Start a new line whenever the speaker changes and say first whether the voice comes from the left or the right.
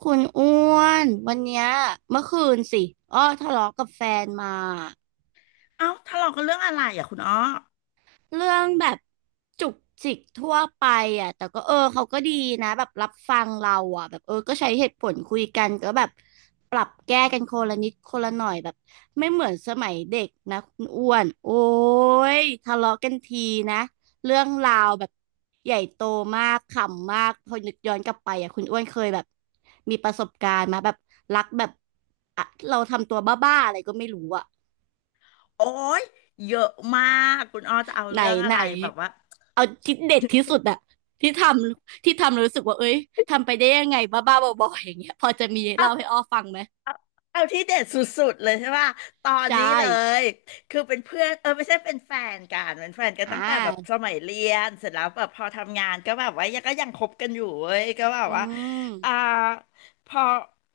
right: คุณอ้วนวันเนี้ยเมื่อคืนสิอ้อทะเลาะกับแฟนมา
left: เอ้าทะเลาะกันเรื่องอะไรอ่ะคุณอ้อ
right: เรื่องแบบจุกจิกทั่วไปอ่ะแต่ก็เขาก็ดีนะแบบรับฟังเราอ่ะแบบก็ใช้เหตุผลคุยกันก็แบบปรับแก้กันคนละนิดคนละหน่อยแบบไม่เหมือนสมัยเด็กนะคุณอ้วนโอ้ยทะเลาะกันทีนะเรื่องราวแบบใหญ่โตมากขำมากพอนึกย้อนกลับไปอ่ะคุณอ้วนเคยแบบมีประสบการณ์มาแบบรักแบบอะเราทำตัวบ้าๆอะไรก็ไม่รู้อ่ะ
left: โอ้ย เยอะมากคุณอ้อจะเอา
right: ไหน
left: เรื่องอะ
right: ไหน
left: ไรแบบว่า
right: เอาที่เด็ดที่สุดอะที่ทที่ทำแล้วรู้สึกว่าเอ้ยทำไปได้ยังไงบ้าๆบอๆอย่างเงี้ยพอจะมีเล่าให้อ้อฟังไหม
left: เอาที่เด็ดสุดๆเลยใช่ป่ะตอน
right: ใช่
left: นี้เลย คือเป็นเพื่อนไม่ใช่เป็นแฟนกัน
right: อ่
left: ตั้งแต่แบบส
right: า
left: มัยเรียน เสร็จแล้วแบบพอทำงานก็แบบว่ายังคบกันอยู่เว้ยก็แบ
right: อื
left: บว่า
right: ม
left: อ่าพอ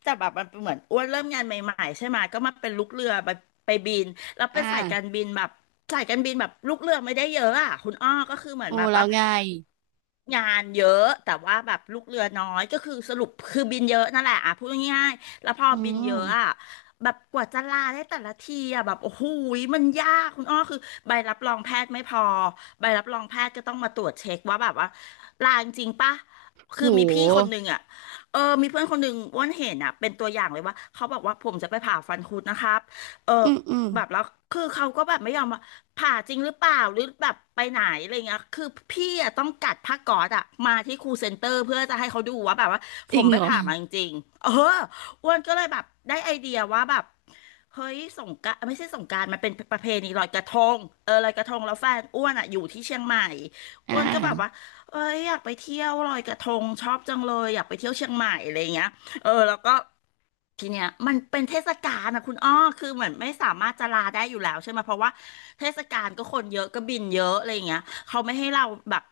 left: แต่แบบมันเหมือนอ้วนเริ่มงานใหม่ๆใช่ไหมก็มาเป็นลูกเรือไปบินแล้ว
right: อ่
left: เป็นสายการ
right: า
left: บินแบบสายการบินแบบลูกเรือไม่ได้เยอะอ่ะคุณอ้อก็คือเหมือน
right: โอ้
left: แบบ
right: แล้
left: ว่า
right: วไง
left: งานเยอะแต่ว่าแบบลูกเรือน้อยก็คือสรุปคือบินเยอะนั่นแหละอ่ะพูดง่าย แล้วพอ
right: อื
left: บินเยอะอะ
right: ม
left: แบบกว่าจะลาได้แต่ละทีอะแบบโอ้โหยมันยากคุณอ้อคือใบรับรองแพทย์ไม่พอใบรับรองแพทย์ก็ต้องมาตรวจเช็คว่าแบบว่าลาจริงปะ
right: โ
left: คือมีพี่คน
right: ห
left: หนึ่งอะอมีเพื่อนคนหนึ่งอ้วนเห็นอ่ะเป็นตัวอย่างเลยว่าเขาบอกว่าผมจะไปผ่าฟันคุดนะครับเออ
right: อืมอืม
left: แบบแล้วคือเขาก็แบบไม่ยอมว่าผ่าจริงหรือเปล่าหรือแบบไปไหนอะไรเงี้ยคือพี่อ่ะต้องกัดผ้าก๊อซอ่ะมาที่ครูเซ็นเตอร์เพื่อจะให้เขาดูว่าแบบว่าผ
right: จริ
left: ม
right: ง
left: ไป
right: เหรอ
left: ผ่ามาจริงๆเออ อ้วนก็เลยแบบได้ไอเดียว่าแบบเฮ้ยสงกรานต์ไม่ใช่สงกรานต์มันเป็นประเพณีลอยกระทงเออลอยกระทงแล้วแฟนอ้วนอ่ะอยู่ที่เชียงใหม่อ้
right: อ่า
left: วนก็แบบว่าเอ้ยอยากไปเที่ยวลอยกระทงชอบจังเลยอยากไปเที่ยวเชียงใหม่อะไรเงี้ย เออแล้วก็ทีเนี้ยมันเป็นเทศกาลนะคุณอ้อคือเหมือนไม่สามารถจะลาได้อยู่แล้วใช่ไหมเพราะว่าเทศกาลก็คนเยอะก็บินเยอะอะไรอย่างเงี้ยเขาไม่ให้เราแบบ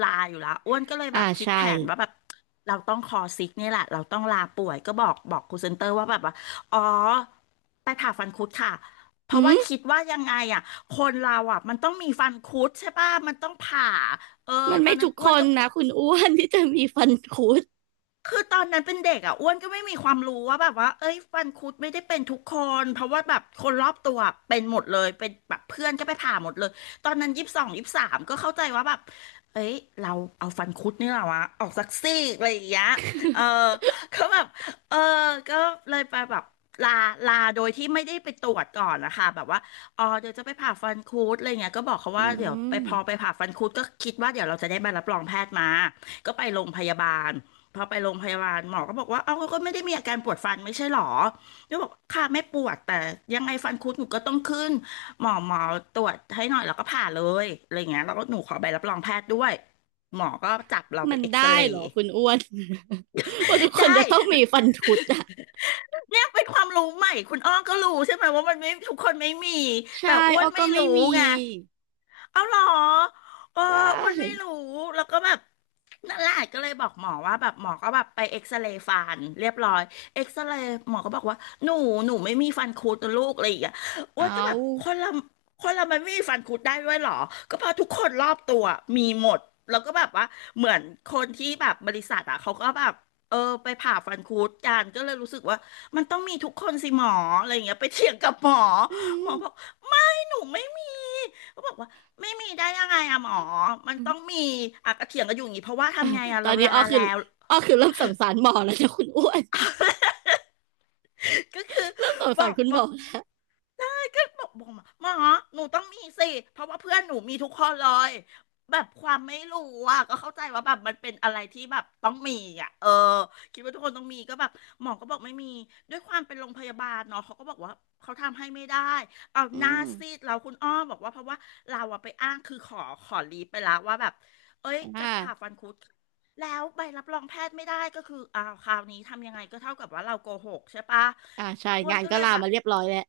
left: ลาอยู่แล้วอ้วนก็เลย
right: อ่า
left: แบบคิด
right: ใช่
left: แผนว่าแบบเราต้องคอซิกเนี่ยแหละเราต้องลาป่วยก็บอกครูเซนเตอร์ว่าแบบว่าอ๋อไปผ่าฟันคุดค่ะเพ
right: อื
left: ราะว่า
right: ม
left: คิดว่ายังไงอ่ะคนเราอ่ะมันต้องมีฟันคุดใช่ป่ะมันต้องผ่าเออ
right: มัน
left: ตอ
right: ไม่
left: นนั้น
right: ทุก
left: อ้
right: ค
left: วน
right: น
left: ก็
right: นะคุณอ้วนที่จะมีฟันคุด
left: คือตอนนั้นเป็นเด็กอ่ะอ้วนก็ไม่มีความรู้ว่าแบบว่าเอ้ยฟันคุดไม่ได้เป็นทุกคนเพราะว่าแบบคนรอบตัวเป็นหมดเลยเป็นแบบเพื่อนก็ไปผ่าหมดเลยตอนนั้น22 23ก็เข้าใจว่าแบบเอ้ยเราเอาฟันคุดนี่แหละวะออกสักซี่อะไรอย่างเงี้ยเออก็แบบเออก็เลยไปแบบลาลาโดยที่ไม่ได้ไปตรวจก่อนนะคะแบบว่าอ๋อเดี๋ยวจะไปผ่าฟันคุดอะไรเงี้ยก็บอกเขา
right: อื
left: ว่าเดี๋ยวไป
right: ม
left: พอไปผ่าฟันคุดก็คิดว่าเดี๋ยวเราจะได้ใบรับรองแพทย์มาก็ไปโรงพยาบาล พอไปโรงพยาบาลหมอก็บอกว่าเอ้าก็ไม่ได้มีอาการปวดฟันไม่ใช่หรอก็บอกค่ะไม่ปวดแต่ยังไงฟันคุดหนูก็ต้องขึ้น หมอตรวจให้หน่อยแล้วก็ผ่าเลยอะไรเงี้ยแล้วก็หนูขอใบรับรองแพทย์ด้วย หมอก็จับเราไป
right: มัน
left: เอ็กซ
right: ได้
left: เร
right: เหร
left: ย์
right: อคุณอ้วน ว่าทุก คน
left: ได้
right: จะต้องมีฟันคุดอะ
left: แล้วเป็นความรู้ใหม่ คุณอ้อก็รู้ใช่ไหมว่ามันไม่ทุกคนไม่มี
right: ใช่
left: แต่อ้ว
right: อ้
left: น
right: อ
left: ไม่
right: ก็ไม่
left: รู้
right: มี
left: ไง เอาเหรอเออ
right: ใช่
left: อ้วนไม่รู้ แล้วก็แบบนั่นแหละก็เลยบอกหมอว่าแบบหมอก็แบบไปเอ็กซเรย์ฟันเรียบร้อยเอ็กซเรย์หมอก็บอกว่าหนูหนูไม่มีฟันคุดนะลูกอะไรอย่างเงี้ยอ้
right: เอ
left: วนก็แบ
right: า
left: บคนเรามันไม่มีฟันคุดได้ด้วยเหรอ ก็เพราะทุกคนรอบตัวมีหมด แล้วก็แบบว่าเหมือนคนที่แบบบริษัทอ่ะเขาก็แบบเออไปผ่าฟันคุดกันก็เลยรู้สึกว่ามันต้องมีทุกคนสิหมออะไรอย่างเงี้ยไปเถียงกับหมอ
right: อื
left: หม
right: ม
left: อบอกไม่หนูไม่มีก็บอกว่า ไม่มีได้ยังไงอะหมอมันต้องมีอะกระเถียงกันอยู่อย่างนี้เพราะว่าทำไงอะ
right: ตอ
left: เรา
right: นนี้
left: ลา
right: อ้อคือ
left: แล้ว
right: อ้อคือเริ่มสงสารหมอแล้วนะคุณอ้วน
left: ก็คือ
right: เริ่มสง
left: บ
right: สา
left: อ
right: ร
left: ก
right: คุณห
left: บ
right: ม
left: อก
right: อ้ว
left: ได้ก็บอกหมอหนูต้องมีสิเพราะว่าเพื่อนหนูมีทุกคนเลยแบบความไม่รู้อ่ะก็เข้าใจว่าแบบมันเป็นอะไรที่แบบต้องมีอ่ะเออคิดว่าทุกคนต้องมีก็แบบหมอก็บอกไม่มีด้วยความเป็นโรงพยาบาลเนาะเขาก็บอกว่าเขาทำให้ไม่ได้เอาห
right: อื
left: น้า
right: ม
left: ซีดเราคุณอ้อบอกว่าเพราะว่าเราอะไปอ้างคือขอลีฟไปแล้วว่าแบบเอ้ย
right: อ
left: จะผ่าฟั
right: ่า
left: นคุด แล้วใบรับรองแพทย์ไม่ได้ก็คืออ้าวคราวนี้ทำยังไงก็เท่ากับว่าเราโกหกใช่ปะ
right: อ่าใช่
left: อ้วน
right: งาน
left: ก็
right: ก็
left: เลย
right: ลา
left: แบบ
right: มาเรียบร้อยแล้ว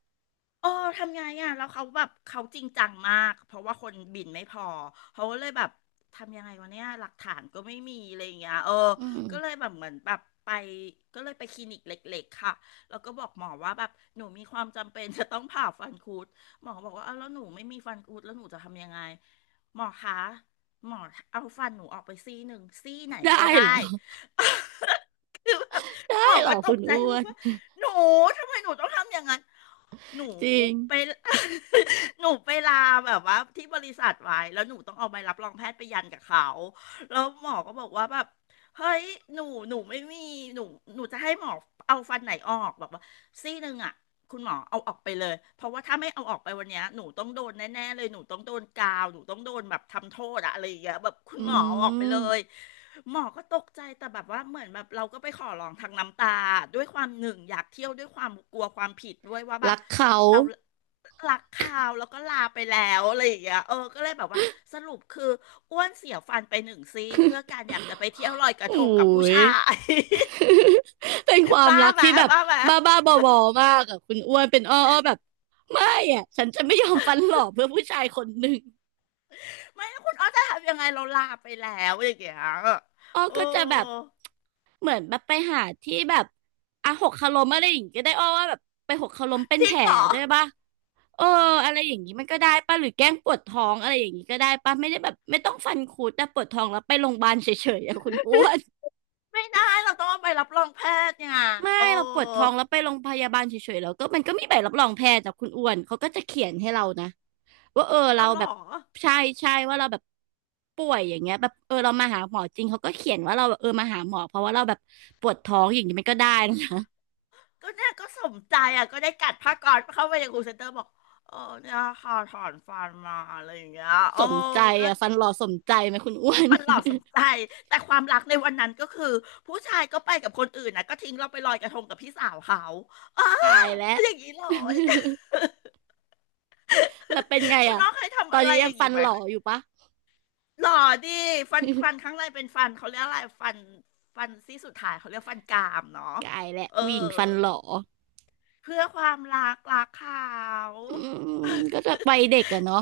left: เออทำไงอ่ะแล้วเขาแบบเขาจริงจังมากเพราะว่าคนบินไม่พอเขาก็เลยแบบทำยังไงวะเนี่ยหลักฐานก็ไม่มีอะไรอย่างเงี้ย
right: อืม
left: ก็เลยแบบเหมือนแบบไปก็เลยไปคลินิกเล็กๆค่ะแล้วก็บอกหมอว่าแบบหนูมีความจำเป็น จะต้องผ่าฟันคุดหมอบอกว่าอ้าวแล้วหนูไม่มีฟันคุดแล้วหนูจะทำยังไงหมอคะหมอเอาฟันหนูออกไปซี่หนึ่งซี่ไหน
right: ได้
left: ก็ได้
right: เหรอ
left: คือแบบ
right: ได้
left: หมอ
right: เหรอ
left: ก็ต
right: คุ
left: ก
right: ณ
left: ใจ
right: อ้ว
left: มาก
right: น
left: ว่า หนูทำไมหนูต้องทำอย่างนั้นหนู
right: จริ
left: ไป
right: ง
left: หนูไปลาแบบว่าที่บริษัทไว้แล้วหนูต้องเอาใบรับรองแพทย์ไปยันกับเขาแล้วหมอก็บอกว่าแบบเฮ้ยหนูหนูไม่มีหนูหนูจะให้หมอเอาฟันไหนออกบอกว่าซี่หนึ่งอ่ะ คุณหมอเอาออกไปเลยเพราะว่าถ้าไม่เอาออกไปวันเนี้ยหนูต้องโดนแน่ๆเลยหนูต้องโดนกาวหนูต้องโดนแบบทำโทษอะอะไรอย่างเงี้ยแบบคุณ
right: อื
left: หมอเอาออกไปเล
right: ม
left: ยหมอก็ตกใจแต่แบบว่าเหมือนแบบเราก็ไปขอร้องทางน้ำตาด้วยความหนึ่งอยากเที่ยวด้วยความกลัวความผิดด้วยว่าแบ
right: รั
left: บ
right: กเขา
left: เรารักเขาแล้วก็ลาไปแล้วอะไรอย่างเงี้ยก็เลยแบบว่าสรุปคืออ้วนเสียฟันไปหนึ่งซี่เพื่อการอยากจะไปเที่ยวลอยกระ
right: อุ้
left: ทงกับผู้
right: ย
left: ชาย
right: เป็นควา ม
left: บ้า
right: รัก
left: ไหม
right: ที่แบบ
left: บ้าไหม
right: บ้าๆบอๆมากอะคุณอ้วนเป็นอ้ออ้อแบบไม่อะฉันจะไม่ยอมฟันหลอกเพื่อผู้ชายคนหนึ่ง
left: ไม่แล้วคุณอ้อจะทำยังไงเราลาไปแล้วอย่างเงี้ย
right: อ้อ
left: โอ้
right: ก็จะแบบ เหมือนแบบไปหาที่แบบอ่ะหกคาลมอะไรอย่างงี้ก็ได้อ้อว่าแบบไปหกคาลมเป็น
left: จริ
right: แผ
left: ง
right: ล
left: เหรอ
right: ด้วยป่ะเอออะไรอย่างงี้มันก็ได้ป่ะหรือแกล้งปวดท้องอะไรอย่างงี้ก็ได้ป่ะไม่ได้แบบไม่ต้องฟันคุดแต่ปวดท้องแล้วไปโรงพยาบาลเฉยๆอะคุณอ้วน
left: ไม่ได้เราต้องเอาไปรับรองแพทย์เนี่ย
right: ไม่
left: โอ้
right: เราปวดท้องแล้วไปโรงพยาบาลเฉยๆแล้วก็มันก็มีใบรับรองแพทย์จากคุณอ้วนเขาก็จะเขียนให้เรานะว่า
left: เอา
right: เรา
left: เหร
right: แบ
left: อ
right: บใช่ใช่ว่าเราแบบป่วยอย่างเงี้ยแบบเรามาหาหมอจริงเขาก็เขียนว่าเราแบบมาหาหมอเพราะว่าเราแบบปวดท้องอย่างนี้มันก็ได้นะ
left: ก็เนี่ยก็สมใจอ่ะก็ได้กัดผ้าก๊อซเข้าไปในครูเซ็นเตอร์บอกเออเนี่ยค่ะถอนฟันมาอะไรอย่างเงี้ยโอ้
right: สมใจ
left: ก็
right: อ่ะฟันหล่อสมใจไหมคุณอ้วน
left: มันหลอกสมใจแต่ความรักในวันนั้นก็คือผู้ชายก็ไปกับคนอื่นนะก็ทิ้งเราไปลอยกระทงกับพี่สาวเขาเออ
right: ตายแล้ว
left: อย่างนี้เลย
right: แล้วเป็นไง
left: คุณ
right: อ่ะ
left: อ้อเคย
right: ต
left: ทำ
right: อน
left: อะไร
right: นี้
left: อ
right: ยัง
left: ย่าง
right: ฟั
left: นี้
right: น
left: ไหม
right: หล่อ
left: เค
right: อยู่ปะ
left: หล่อดิฟันข้า งในเป็นฟันเขาเรียกอะไรฟันซี่สุดท้ายเขาเรียกฟันกรามเนาะ
right: กายแหละ
left: เออ
right: ผู้หญิงฟันหล่อ
left: เพื่อความรักรักเขา
right: อืมก็จะ วัยเด็กอะเนาะ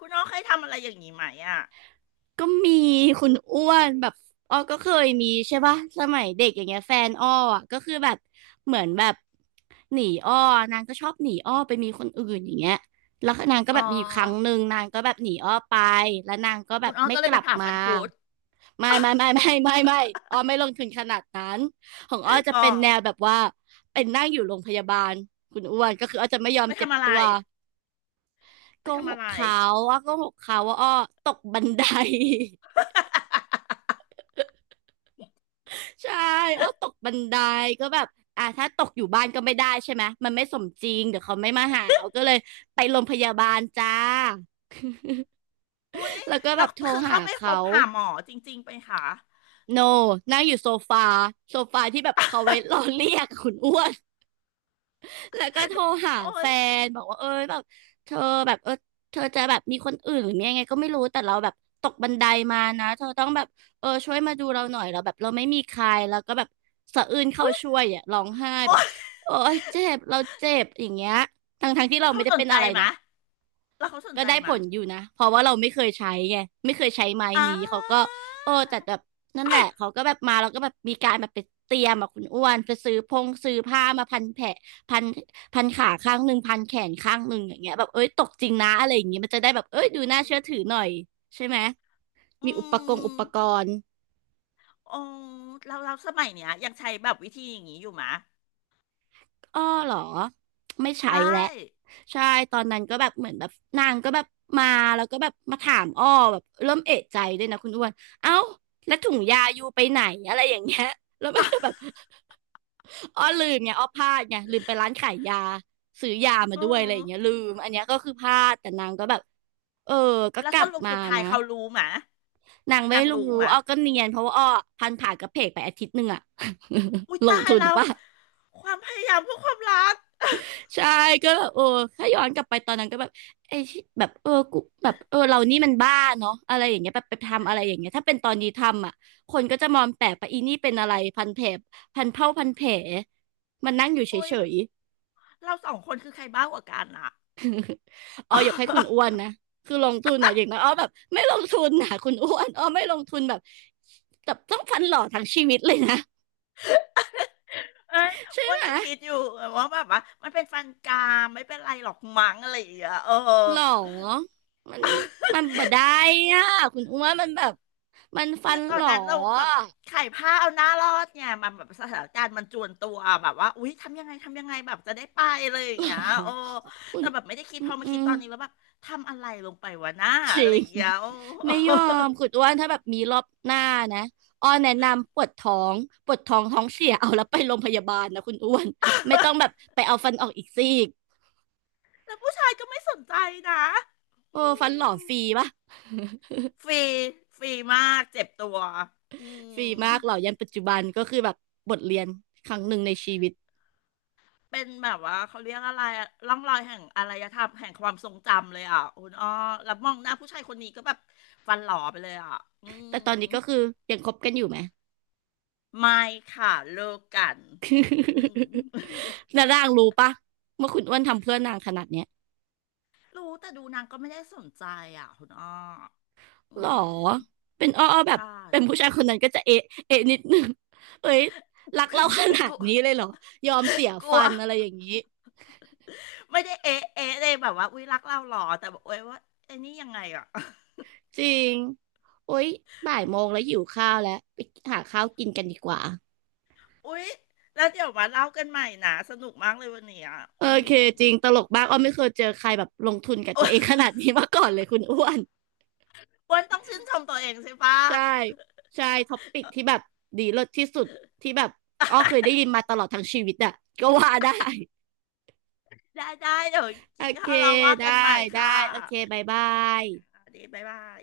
left: คุณอ้อเคยทำอะไรอย่างนี้ไหมอ่ะ
right: ก็มีคุณอ้วนแบบอ้อก็เคยมีใช่ปะสมัยเด็กอย่างเงี้ยแฟนอ้ออะก็คือแบบเหมือนแบบหนีอ้อนางก็ชอบหนีอ้อไปมีคนอื่นอย่างเงี้ยแล้วนางก็
left: อ๋อ
right: แบบมีอยู่ครั้งหนึ่งนางก็แบบหนีอ้อไปแล้วนางก็แบ
left: คุ
right: บ
left: ณอ้อ
right: ไม่
left: ก็เล
right: ก
left: ยไป
right: ลับ
left: ผ่า
right: มา
left: ฟันคุด
right: ไม่อ้อไม่ลงทุนขนาดนั้นของอ้อจะ
left: อ๋อ
right: เป็นแนวแบบว่าเป็นนั่งอยู่โรงพยาบาลคุณอ้วนก็คืออ้อจะไม่ยอ
left: ไป
right: มเจ็บ
left: ทำอะไร
right: ตัวโก
left: ไป
right: ห
left: ทำอะ
right: ก
left: ไร
right: เขาอ้อโกหกเขาว่าอ้อตกบันได ใช่อ้อตกบันไดก็แบบอ่ะถ้าตกอยู่บ้านก็ไม่ได้ใช่ไหมมันไม่สมจริงเดี๋ยวเขาไม่มาหาเอาก็เลยไปโรงพยาบาลจ้า
left: โอ้ ย
right: แล้วก็แบ
left: เรา
right: บโทร
left: คือ
right: หา
left: เขาไปพ
right: เขา
left: บผ่าหมอจริงๆไปค่ะ
right: โนนั่งอยู่โซฟาโซฟาที่แบบเขาไว้ รอเรียกคุณอ้วน แล้วก็โทรหา
left: โอ้
right: แฟ
left: ย
right: นบอกว่าแบบเธอแบบเธอจะแบบมีคนอื่นหรือมียังไงก็ไม่รู้แต่เราแบบตกบันไดมานะเธอต้องแบบช่วยมาดูเราหน่อยเราแบบเราไม่มีใครแล้วก็แบบสะอื้นเข้า
left: อุ๊ย
right: ช่วยอ่ะร้องไห้แบ
left: โอ้
right: บ
left: ย
right: โอ๊ยเจ็บเราเจ็บอย่างเงี้ยทั้งที่เรา
left: เขา
right: ไม่ได้
left: สน
right: เป็น
left: ใจ
right: อะไร
left: ไห
right: นะ
left: มะแล้วเขาสน
right: ก็
left: ใจ
right: ได้
left: ไห
right: ผ
left: มะ
right: ลอยู่นะเพราะว่าเราไม่เคยใช้ไงไม่เคยใช้ไม้
left: อ่
right: นี้เขาก็
left: า
right: แต่แบบนั่นแหละเขาก็แบบมาเราก็แบบมีการแบบไปเตรียมแบบคุณอ้วนไปซื้อพงซื้อผ้ามาพันแผลพันพันขาข้างหนึ่งพันแขนข้างหนึ่งอย่างเงี้ยแบบเอ้ยตกจริงนะอะไรอย่างเงี้ยมันจะได้แบบเอ้ยดู
left: อื
right: น่า
left: ม
right: เชื่อถือหน่อยใช่ไหม มี
left: อื
right: อุปกรณ์อุ
left: ม
right: ปกรณ์
left: โอ้เราเราสมัยเนี้ยยังใช้แบบวิธีอย่างนี้อยู่มะ
right: อ้อเหรอไม่
left: ใช
right: ใช้แหละ
left: ่
right: ใช่ตอนนั้นก็แบบเหมือนแบบนางก็แบบมาแล้วก็แบบมาถามอ้อแบบเริ่มเอะใจด้วยนะคุณอ้วนเอ้าแล้วถุงยาอยู่ไปไหนอะไรอย่างเงี้ย แล้วมันจะแบบ อ้อลืมไงอ้อพลาดไงลืมไปร้านขายยาซื้อยามา
left: โอ้
right: ด้วยอะไรอย่างเงี้ยลืมอันเนี้ยก็คือพลาดแต่นางก็แบบเออก็
left: แล้ว
right: กลั
left: ส
right: บ
left: รุป
right: มา
left: สุดท้าย
right: นะ
left: เขารู้มะ
right: นางไม่
left: นาง
right: รู้
left: รู้มะ
right: อ้อก็เนียนเพราะว่าอ้อพันผ่ากระเพกไปอาทิตย์หนึ่งอะ
left: อุ้ย
right: ลง
left: ตาย
right: ทุน
left: แล้ว
right: ป่ะ
left: ความพยายามเพื่อความรัก
right: ใช่ก็แบบถ้าย้อนกลับไปตอนนั้นก็แบบไอ้ที่แบบกูแบบเรานี่มันบ้าเนาะอะไรอย่างเงี้ยแบบไปทำอะไรอย่างเงี้ยถ้าเป็นตอนนี้ทำอ่ะคนก็จะมองแปลกไปอีนี่เป็นอะไรพันแผลพันเผาพันแผลมันนั่งอยู่เฉ
left: โอ้ย
right: ย
left: เราสองคนคือใครบ้ากว่ากันอ่ะ
right: ๆอ๋อยกให้คุณอ้วน นะคือลงทุนอ่ะอย่างนั้นอ๋อแบบไม่ลงทุนนะคุณอ้วนอ๋อไม่ลงทุนแบบแบบต้องฟันหล่อทั้งชีวิตเลยนะ
left: เอ้ย
right: ใช่
left: อ้วน
right: ไหม
left: ก็คิดอยู่ว่าแบบว่ามันเป็นฟันกรามไม่เป็นไรหรอกมั้งอะไรอย่างเงี้ย
right: หรอมันมันบ่ได้อ่ะคุณอ้วนมันแบบมันฟั
left: คือ
right: น
left: ตอ
right: หร
left: น
right: อ
left: นั้นเราแบบไขผ้าเอาหน้ารอดเนี่ยมันแบบสถานการณ์มันจวนตัวแบบว่าอุ๊ยทำยังไงทำยังไงแบบจะได้ไปเลยอ
right: ห
left: ย่า
right: ร
left: งเงี้ยโอ้
right: อคุณ
left: แต่แบบไม่ได้คิด
right: อื
left: พ
right: ม
left: อมา
right: อื
left: คิด
right: ม
left: ตอนนี้แล้วแบบทำอะไรลงไปวะหน้า
right: จริ
left: อะไรอ
right: ง
left: ย่างเงี้ยโอ้
right: ไม่ยอมคุณอ้วนถ้าแบบมีรอบหน้านะอ้อแนะนำปวดท้องปวดท้องท้องเสียเอาแล้วไปโรงพยาบาลนะคุณอ้วนไม่ต้องแบบไปเอาฟันออกอีกซี่ก
left: แล้วผู้ชายก็ไม่สนใจนะ
right: โอ้
left: อื
right: ฟันหล่อ
left: ม
right: ฟรีปะ
left: ฟรีฟรีมากเจ็บตัวอื
right: ฟรี
left: ม
right: มากหล่อยันปัจจุบันก็คือแบบบทเรียนครั้งหนึ่งในชีวิต
left: เป็นแบบว่าเขาเรียกอะไรอะร่องรอยแห่งอารยธรรมแห่งความทรงจำเลยอ่ะคุณอ้อแล้วมองหน้าผู้ชายคนนี้ก็แบบฟันหล่อไปเลยอ่ะอื
right: แต่
left: ม
right: ตอนนี้ก็คือยังคบกันอยู่ไหม
left: ไม่ค่ะเลิกกันอืม
right: แล้ว นางรู้ปะว่าคุณอ้วนทำเพื่อนนางขนาดเนี้ย
left: รู้แต่ดูนางก็ไม่ได้สนใจอ่ะคุณอ้ออื
right: หรอ
left: ม
right: เป็นอ้ออ้อแบบ
left: ใช่
right: เป็นผู้ชายคนนั้นก็จะเอะเอะนิดนึง เอ้ยรักเราขนา
left: ก
right: ด
left: ลัว
right: นี้เลยเหรอยอมเสีย
left: กลั
right: ฟั
left: ว
right: นอะไรอย่างนี้
left: ไม่ได้เอ๊ะเอ๊ะเลยแบบว่าอุ๊ยรักเราหรอแต่บอกเอ้ยว่าไอ้นี่ยังไงอ่ะ
right: จริงโอ๊ยบ่ายโมงแล้วหิวข้าวแล้วไปหาข้าวกินกันดีกว่า
left: อุ๊ยแล้วเดี๋ยวมาเล่ากันใหม่นะสนุกมากเลยวันนี้ย
right: โอ
left: อื
right: เค
left: ม
right: จริงตลกมากอ้อไม่เคยเจอใครแบบลงทุนกับ ตัวเอง
left: อ้
right: ขนาดนี้มาก่อนเลยคุณอ้วน
left: วันต้องชื่นชมตัวเองใช่ปะ
right: ใช่ใช่ท็อปปิกที่แบบดีเลิศที่สุดที่แบบอ้อเคยได้ยินมาตลอดทั้งชีวิตอะก็ว่าได้
left: ได้ได้เดี๋ยว
right: โอ
left: กิน
right: เค
left: ข้าวเราว่า
right: ได้
left: กันใหม่
right: ได้
left: ค่ะ
right: โอเคบายบาย
left: อ่ะดีบ๊ายบาย